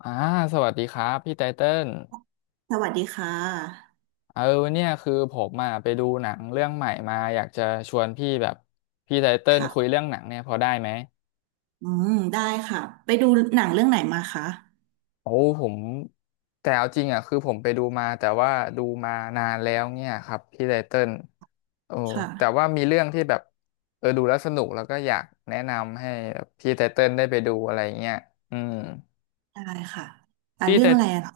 อ่าสวัสดีครับพี่ไตเติ้ลสวัสดีค่ะเออเนี่ยคือผมอ่ะไปดูหนังเรื่องใหม่มาอยากจะชวนพี่แบบพี่ไตเติ้ลคุยค่ะเรื่องหนังเนี่ยพอได้ไหมอืมได้ค่ะ ไปดูหนังเรื่องไหนมาคะโอ้ผมแต่เอาจริงอ่ะคือผมไปดูมาแต่ว่าดูมานานแล้วเนี่ยครับพี่ไตเติ้ลโอ้คแต่ว่า่ะ มีเรื่องที่แบบดูแล้วสนุกแล้วก็อยากแนะนำให้แบบพี่ไตเติ้ลได้ไปดูอะไรเงี้ยอืมได้ค่ะอ่าพี่เรื่ไตองอะไรอะเหรอ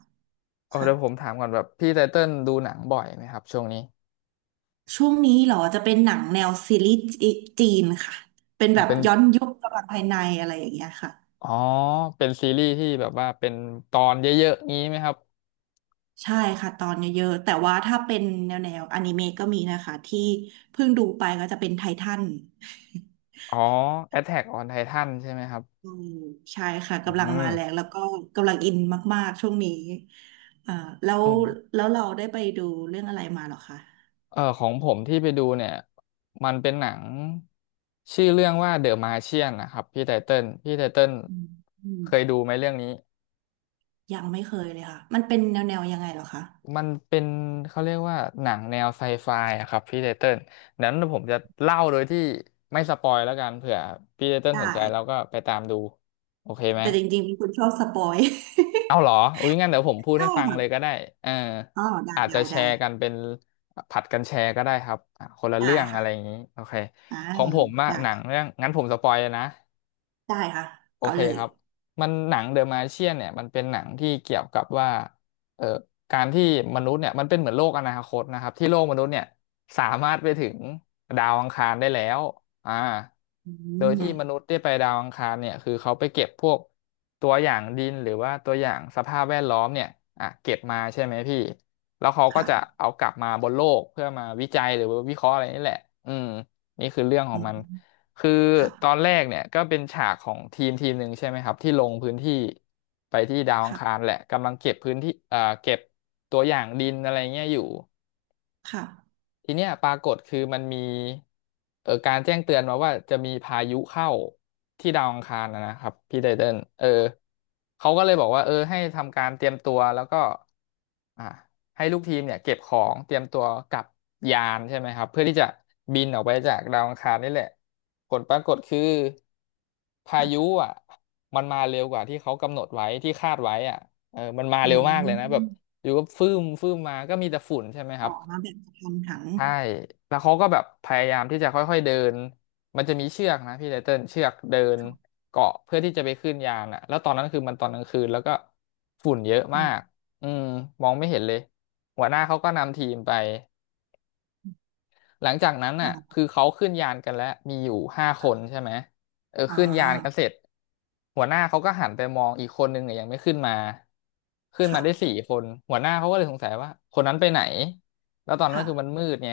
ค่ะเดี๋ยวผมถามก่อนแบบพี่ไตเติ้ลดูหนังบ่อยไหมครับช่วงนี้ช่วงนี้เหรอจะเป็นหนังแนวซีรีส์จีนค่ะ เป็นอ่ะแบบเป็น ย้อนยุคประวัติภายในอะไรอย่างเงี้ยค่ะ อ๋อ เป็นซีรีส์ที่แบบว่าเป็นตอนเยอะๆงี้ไหมครับ ใช่ค่ะตอนเยอะๆ แต่ว่าถ้าเป็นแนวอนิเมะก็มีนะคะที่เพิ่งดูไปก็จะเป็นไททัน อ๋อ Attack on Titan ใช่ไหมครับ อืมใช่ค่ะอืกำลังม มาแรงแล้วก็กำลังอินมากๆช่วงนี้อ่าแล้วอืมแล้วเราได้ไปดูเรื่องอะไรมาเหรอคะของผมที่ไปดูเนี่ย มันเป็นหนังชื่อเรื่องว่า The Martian นะครับพี่ไตเติ้ลอืมอืมเคยดูไหมเรื่องนี้ ยังไม่เคยเลยค่ะมันเป็นแนวยังไงเหรอคะมันเป็นเขาเรียกว่าหนังแนวไซไฟอะครับพี่ไตเติ้ลนั้นผมจะเล่าโดยที่ไม่สปอยแล้วกันเผื่อพี่ไตเติ้ลได้สนใจแล้วก็ไปตามดูโอเคไหม แต่จริงๆเป็นคนชอบสปอย เอาเหรออุ้ยงั้นเดี๋ยวผม พูดใช่ให้ฟังเลยค่ะก็ได้เอออ๋อได้อาจจะได้แชได้ร์กันเป็นผัดกันแชร์ก็ได้ครับอ่ะคนละได้เรื่องอะค่ะไรอย่างนี้โอเคอ่าของผมอะได้หนังค่ะเรื่องงั้นผมสปอยเลยนะ ได้ค่ะโอเอาเคเลยครับมันหนังเดอะมาเชียนเนี่ยมันเป็นหนังที่เกี่ยวกับว่าเอ่อการที่มนุษย์เนี่ยมันเป็นเหมือนโลกอนาคตนะครับที่โลกมนุษย์เนี่ยสามารถไปถึงดาวอังคารได้แล้วอ่าอืโดยที่มมนุษย์ได้ไปดาวอังคารเนี่ยคือเขาไปเก็บพวกตัวอย่างดินหรือว่าตัวอย่างสภาพแวดล้อมเนี่ยอ่ะเก็บมาใช่ไหมพี่แล้วเขาก็จะค่ะเอากลับมาบนโลกเพื่อมาวิจัยหรือว่าวิเคราะห์อะไรนี่แหละอืมนี่คือเรื่องขออืงมัน มคือตอนค่ะแรกเนี่ยก็เป็นฉากของทีมทีมหนึ่งใช่ไหมครับที่ลงพื้นที่ไปที่ดาวอังคารค่ะแหละกำลังเก็บพื้นที่เก็บตัวอย่างดินอะไรเงี้ยอยู่ ค่ะทีเนี้ยปรากฏคือมันมีการแจ้งเตือนมาว่าจะมีพายุเข้าที่ดาวอังคารนะนะครับพี่ไตเติ้ลเขาก็เลยบอกว่าให้ทำการเตรียมตัวแล้วก็อ่าให้ลูกทีมเนี่ยเก็บของเตรียมตัวกลับยานใช่ไหมครับเพื่อที่จะบินออกไปจากดาวอังคารนี่แหละผลปรากฏคือพายุค่ะอ่ะมันมาเร็วกว่าที่เขากำหนดไว้ที่คาดไว้อ่ะมันมาอืเร็วมากเลยนะแบบมอยู่ก็ฟื้มฟื้มมาก็มีแต่ฝุ่นใช่ไหมคอรับ อกมาแบบกระทันหันใช่แล้วเขาก็แบบพยายามที่จะค่อยๆเดิน มันจะมีเชือกนะพี่ไตเติ้ลเชือกเดินค่ะเกาะเพื่อที่จะไปขึ้นยานอ่ะแล้วตอนนั้นคือมันตอนกลางคืนแล้วก็ฝุ่นเยอะอืมาม กอืมมองไม่เห็นเลย หัวหน้าเขาก็นำทีมไป หลังจากนั้นอ่น่ะาคือเขาขึ้นยานกันแล้วมีอยู่ห้าคนค่ะใช่ไหมอ่ขึ้นยานกันเสาร็จหัวหน้าเขาก็หันไปมองอีกคนนึงเนี่ยยังไม่ขึ้นมาขึ้นมาได้สี่ค่ะคนหัวหน้าเขาก็เลยสงสัยว่าคนนั้นไปไหนแล้วตอนนั้นค่ะคือมันมืดไง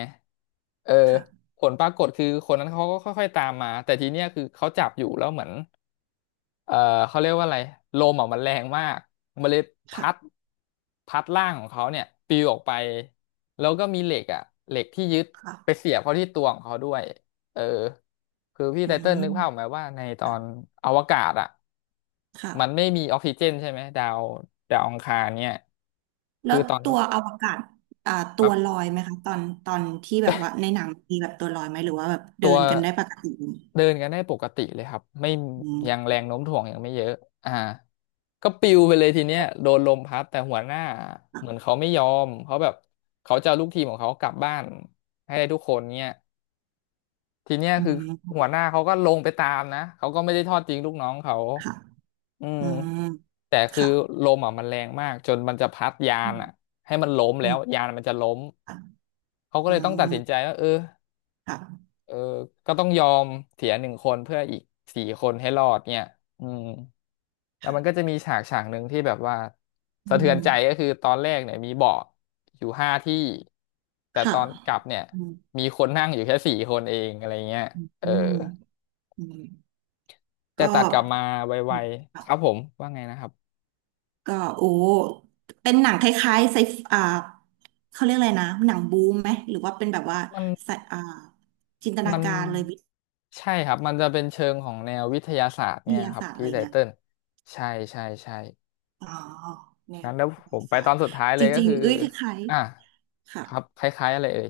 เออค่ะผลปรากฏคือคนนั้นเขาก็ค่อยๆตามมาแต่ทีเนี้ยคือเขาจับอยู่แล้วเหมือน เอ่อเขาเรียกว่าอะไรลมอ่ะมันแรงมากมันเลยพัดค่ะพัดร่างของเขาเนี่ยปลิวออกไปแล้วก็มีเหล็กอ่ะเหล็กที่ยึดไปค่ะเสียบเข้าที่ตัวของเขาด้วยเออคือพี่อืไตเติ้ลนึกมภาพออกไหมว่าในตอนค่ะอวกาศอ่ะมันไม่ค่ะมีออกซิเจนใช่ไหมดาวอังคารเนี่ยแล้คืวอตอนตันั้นวอวกาศอ่าคตัรัวบ ลอยไหมคะตอนตอนที่แบบว่าในหนังมีแบบตัวลอยไหมหรือว่าแบบเดิตัวนกันได้ปกติเดินกันได้ปกติเลยครับไม่อืมยังแรงโน้มถ่วงยังไม่เยอะอ่าก็ปิวไปเลยทีเนี้ยโดนลมพัดแต่หัวหน้าเหมือนค่ะเขาไม่ยอมเขาแบบเขาจะเอาลูกทีมของเขากลับบ้านให้ได้ทุกคนเนี่ยทีเนี้ยอืคือมหัวหน้าเขาก็ลงไปตามนะเขาก็ไม่ได้ทอดทิ้งลูกน้องเขาค่ะอืมอืมแต่คือค่ะลมอ่ะมันแรงมากจนมันจะพัดยาอืนอ่ะมให้มันล้มอืแล้วมยานมันจะล้มค่ะเขาก็อืเลยต้องตัดสินใจมว่าเออ ค่ะเออก็ต้องยอมเสีย1 คนเพื่ออีกสี่คนให้รอดเนี่ยอืมแล้วมันก็ค่ะจะมีฉากฉากหนึ่งที่แบบว่าอืสะเทือนใจมก็คือตอนแรกเนี่ยมีเบาะอยู่5 ที่แต่ตค่ะอนกลับเนี่ยอืมมีคนนั่งอยู่แค่สี่คนเองอะไรเงี้ยอืมเอออืมแต่ก็ ตัดกลับมาไวๆครับผมว่าไงนะครับก็โอ้เป็นหนังคล้ายๆไซฟอ่าเขาเรียกอะไรนะ หนังบูมไหม หรือว่าเป็นแบบว่ามันไซอ่าจินตนามันการเลยวิใช่ครับมันจะเป็นเชิงของแนววิทยาศาสตร์ทเนี่ยยาครับศาสตร์อะพี่ไรไตเงี้ยเติ้ลใช่ใช่ใช่ อ๋อ แนวงั้นแล้ววิทผมยาไปศาตสตอนร์สุดท้ายเลจยก็ริงคือๆเอ้ยคล้ายอ่ะๆค่ะ ครับคล้ายๆอะไรเอ่ย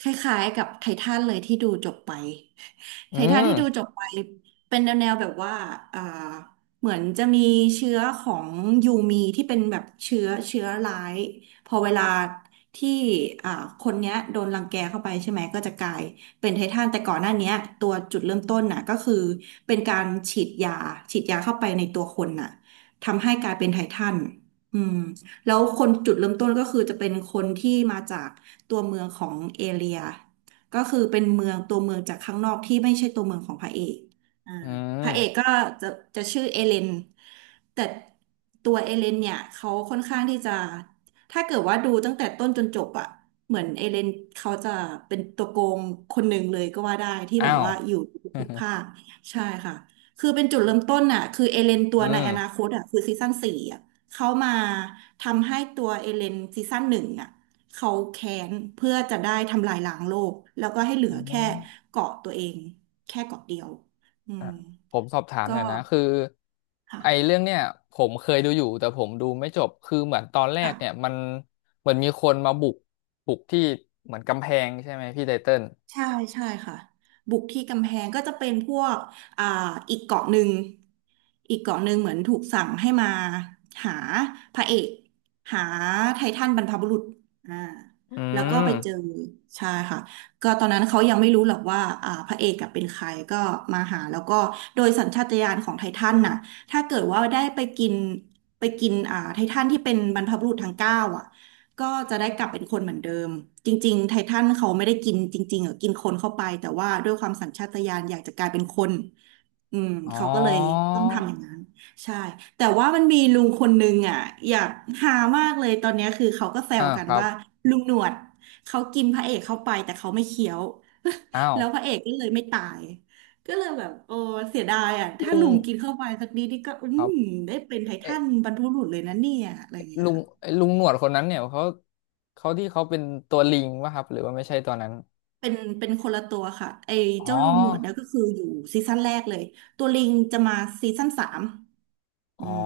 คล้ายๆกับไททันเลยที่ดูจบไป อืไททันมที่ดูจบไปเป็นแนวแบบว่าอ่าเหมือนจะมีเชื้อของยูมีที่เป็นแบบเชื้อร้ายพอเวลาที่อ่าคนเนี้ยโดนรังแกเข้าไปใช่ไหมก็จะกลายเป็นไททันแต่ก่อนหน้าเนี้ยตัวจุดเริ่มต้นน่ะก็คือเป็นการฉีดยาเข้าไปในตัวคนน่ะทำให้กลายเป็นไททันอืม แล้วคนจุดเริ่มต้นก็คือจะเป็นคนที่มาจากตัวเมืองของเอเรียก็คือเป็นเมืองตัวเมืองจากข้างนอกที่ไม่ใช่ตัวเมืองของพระเอกอ่าอืพระมเอกก็จะจะชื่อเอเลนแต่ตัวเอเลนเนี่ยเขาค่อนข้างที่จะถ้าเกิดว่าดูตั้งแต่ต้นจนจบอะเหมือนเอเลนเขาจะเป็นตัวโกงคนหนึ่งเลยก็ว่าได้ที่อ้าแบบว ว่าอยู่ทุ กภาคใช่ค่ะคือเป็นจุดเริ่มต้นน่ะคือเอเลนตัวอืในมอนาคตอ่ะคือซีซั่นสี่อ่ะ เขามาทำให้ตัวเอเลนซีซั่นหนึ่งอ่ะเขาแค้นเพื่อจะได้ทำลายล้างโลกแล้วก็ให้เหลือ๋ออแค่เกาะตัวเองแค่เกาะเดียวอือ่ะมผมสอบถามก็หน่อยนะคือไอ้ค่ะเรื่องเนี่ยผมเคยดูอยู่แต่ผมดูไม่จบคือเหมือนตอนแรกเนี่ยค่ะ มันเหมือนมีคนมาบุกที่เหมือนกำแพงใช่ไหมพี่ไตเติ้ลใช่ใช่ค่ะบุกที่กำแพงก็จะเป็นพวกอ่าอีกเกาะหนึ่งอีกเกาะหนึ่งเหมือนถูกสั่งให้มาหาพระเอกหาไททันบรรพบุรุษอ่าอืแล้วก็มไปเจอใช่ค่ะก็ตอนนั้นเขายังไม่รู้หรอกว่าอ่าพระเอกกับเป็นใครก็มาหาแล้วก็โดยสัญชาตญาณของไททันน่ะถ้าเกิดว่าได้ไปกินอ่าไททันที่เป็นบรรพบุรุษทั้งเก้าอ่ะ ก็จะได้กลับเป็นคนเหมือนเดิมจริงๆไททันเขาไม่ได้กินจริงๆหรอกินคนเข้าไปแต่ว่าด้วยความสัญชาตญาณอยากจะกลายเป็นคนอืมอ๋อเขาก็เลยต้องทำอย่างนั้นใช่แต่ว่ามันมีลุงคนนึงอ่ะอยากหามากเลยตอนเนี้ยคือเขาก็แซวอ่ากันครับว่าลุงหนวดเขากินพระเอกเข้าไปแต่เขาไม่เคี้ยว อ้า วแล้วพระเอกก็เลยไม่ตายก็เลยแบบโอ้เสียดายอ่ะถ้าลุงลุงกินเข้าไปสักนิดนี่ก็อืครัมบ ได้เป็นไททันบรรพบุรุษเลยนะเนี่ยอะไรอย่างเงี้ยลุงค่ะ ลุงหนวดคนนั้นเนี่ยเขาที่เขาเป็นตัวลิงป่ะครับหรือว่าไม่ใช่ตัวนั้นเป็นเป็นคนละตัวค่ะไอ้อ๋อเจ้าลูกหนวดเนี่ยก็คืออยู่ซีซั่นแรกเลยตัวลิงจะมาซีซั่นสามอ๋อือม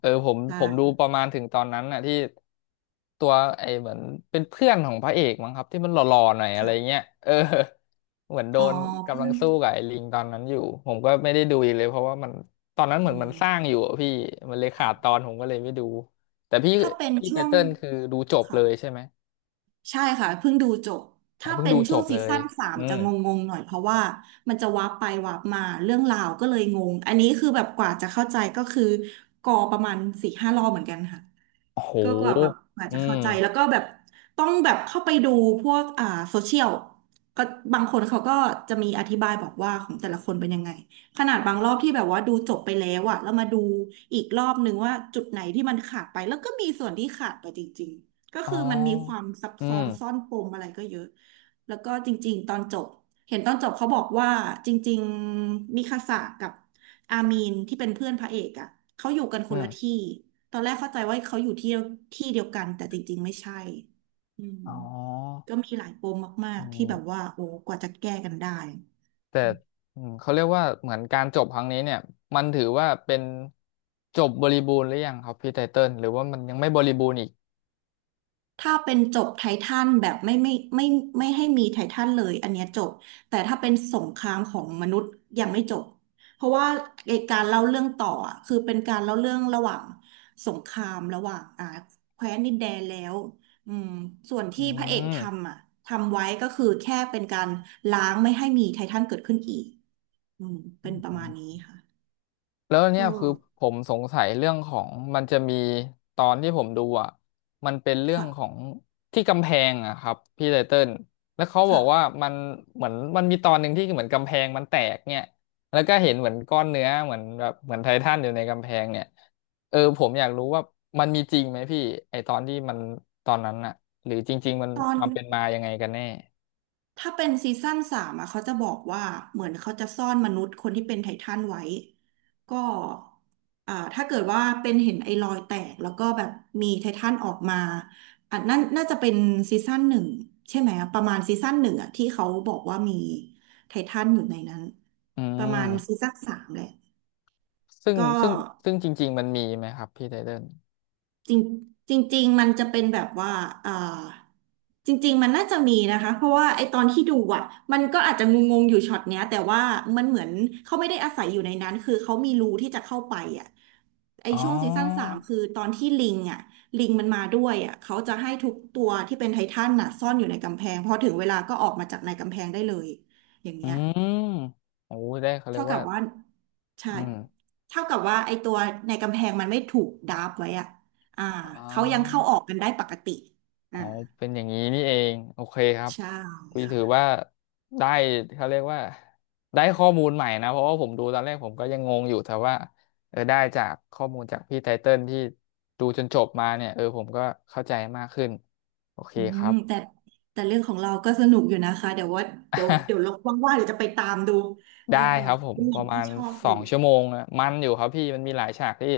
เออผมใช่ผมดูประมาณถึงตอนนั้นน่ะที่ตัวไอ้เหมือนเป็นเพื่อนของพระเอกมั้งครับที่มันหล่อๆหน่อยอะไรเงี้ยค่ะเออเหมือนโดอ๋อนเพื่กำลัองนสู้กับไอ้ลิงตอนนั้นอยู่ผมก็ไม่ได้ดูอีกเลยเพราะว่ามันตอนนั้นเหอืมือนมันสร้างมอยู่อะพี่มันเลยขาดตอค่ะนผมก็เลยไม่ดูแต่ถ้าเป็นพี่ไตช่วงเติ้ลคือดูจบเลค่ะยใช่ไหมใช่ค่ะเพิ่งดูจบอ๋อถ้าเพิ่งเป็ดูนจช่วงบเลซียซั่นสามอืจะม งงๆหน่อยเพราะว่ามันจะวาร์ปไปวาร์ปมาเรื่องราวก็เลยงงอันนี้คือแบบกว่าจะเข้าใจก็คือกอประมาณสี่ห้ารอบเหมือนกันค่ะ โอ้โห ก็กว่าแบบอาจอืจะมเข้าใจแล้วก็แบบต้องแบบเข้าไปดูพวกอ่าโซเชียลก็บางคนเขาก็จะมีอธิบายบอกว่าของแต่ละคนเป็นยังไงขนาดบางรอบที่แบบว่าดูจบไปแล้วอะแล้วมาดูอีกรอบนึงว่าจุดไหนที่มันขาดไปแล้วก็มีส่วนที่ขาดไปจริงๆก็อ๋อคือมันมีความซับอืซ้อม นซ่อนปมอะไรก็เยอะแล้วก็จริงๆตอนจบเห็นตอนจบเขาบอกว่าจริงๆมิคาสะกับอามีนที่เป็นเพื่อนพระเอกอะเขาอยู่กันคอืนละมที่ ตอนแรกเข้าใจว่าเขาอยู่ที่ที่เดียวกันแต่จริงๆไม่ใช่อืมอ๋อก็มีหลายปมมาอืกๆที่แบบมว่าโอ้กว่าจะแก้กันได้ แต่อืมเขาเรียกว่าเหมือนการจบครั้งนี้เนี่ยมันถือว่าเป็นจบบริบูรณ์หรือยังครับพี่ไตเติ้ลหรือว่ามันยังไม่บริบูรณ์อีกถ้าเป็นจบไททันแบบไม่ไม่ให้มีไททันเลยอันเนี้ยจบแต่ถ้าเป็นสงครามของมนุษย์ยังไม่จบเพราะว่าไอ้การเล่าเรื่องต่ออะคือเป็นการเล่าเรื่องระหว่างสงครามระหว่างแคว้นดินแดนแล้วอืมส่วนอืที่พระเอกม ทำอ่ะทำไว้ก็คือแค่เป็นการล้างไม่ให้มีไททันเกิดขึ้นอีกอืมเป็นประมาณนี้ค่ะแล้วเนี่ก็ยคือผมสงสัยเรื่องของมันจะมีตอนที่ผมดูอ่ะมันเป็นเรื่องขอค่ะงที่กำแพงอะครับพี่ไตเติ้ลแล้วเขาคบอกว่า่ะมันเหมือนมันมีตอนหนึ่งที่เหมือนกำแพงมันแตกเนี่ยแล้วก็เห็นเหมือนก้อนเนื้อเหมือนแบบเหมือนไททันอยู่ในกำแพงเนี่ยเออผมอยากรู้ว่ามันมีจริงไหมพี่ไอตอนที่มันตอนนั้นอะหรือจริงๆมันตอคน วามเป็นมายังไงกันแน่ถ้าเป็นซีซั่นสามอะเขาจะบอกว่าเหมือนเขาจะซ่อนมนุษย์คนที่เป็นไททันไว้ก็ถ้าเกิดว่าเป็นเห็นไอ้รอยแตกแล้วก็แบบมีไททันออกมาอันนั้นน่าจะเป็นซีซั่นหนึ่งใช่ไหมอะประมาณซีซั่นหนึ่งอะที่เขาบอกว่ามีไททันอยู่ในนั้นอืประมาณมซีซั่นสามแหละซึ่งก็ ซึ่งซึ่งจริงๆมันมีไหมครับพี่ไตเติ้ลจริงจริงๆมันจะเป็นแบบว่าอ่าจริงๆมันน่าจะมีนะคะเพราะว่าไอตอนที่ดูอ่ะมันก็อาจจะงงๆอยู่ช็อตเนี้ยแต่ว่ามันเหมือนเขาไม่ได้อาศัยอยู่ในนั้นคือเขามีรูที่จะเข้าไปอ่ะไออ๋อ ช่วงซีซั่นสามคือตอนที่ลิงอ่ะลิงมันมาด้วยอ่ะเขาจะให้ทุกตัวที่เป็นไททันน่ะซ่อนอยู่ในกำแพงพอถึงเวลาก็ออกมาจากในกำแพงได้เลยอย่างอืเงี้ย มโอ้ได้เขาเรียเท่ากกัว่าบว่าใช่อืมเท่ากับว่าไอตัวในกำแพงมันไม่ถูกดาบไว้อะอ่าอ๋เขายังอเข้าออกกันได้ปกติอ๋อ่าอเป็นอย่างนี้นี่เอง โอเคครับใช่คุยค่ะถือว่าได้เขาเรียกว่าได้ข้อมูลใหม่นะ เพราะว่าผมดูตอนแรกผมก็ยังงงอยู่แต่ว่าเออได้จากข้อมูลจากพี่ไตเติ้ลที่ดูจนจบมาเนี่ยเออผมก็เข้าใจมากขึ้น โอเคอืคมรับ แต่เรื่องของเราก็สนุกอยู่นะคะเดี๋ยวว่าเดี๋ยว ลองว่างๆเดี๋ยวจะไปตามดูเอได้อครับผมเป็นหปนังระมาที่ณชอบสออยู่งชั่วโมงอะมันอยู่ครับพี่มันมีหลายฉากที่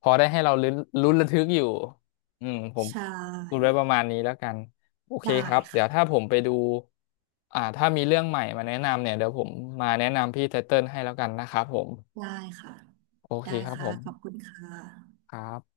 พอได้ให้เราลุ้นระทึกอยู่อืมผมใชพูด่ไว้ประมาณนี้แล้วกันโอเคได้ครับเดี๋ยวถ้าค่ะผมไปดูอ่าถ้ามีเรื่องใหม่มาแนะนำเนี่ยเดี๋ยวผมมาแนะนำพี่ไทเติ้ลให้แล้วกันนะครับผมได้ค่ะโอเคได้ครับค่ะผมขอบคุณค่ะครับ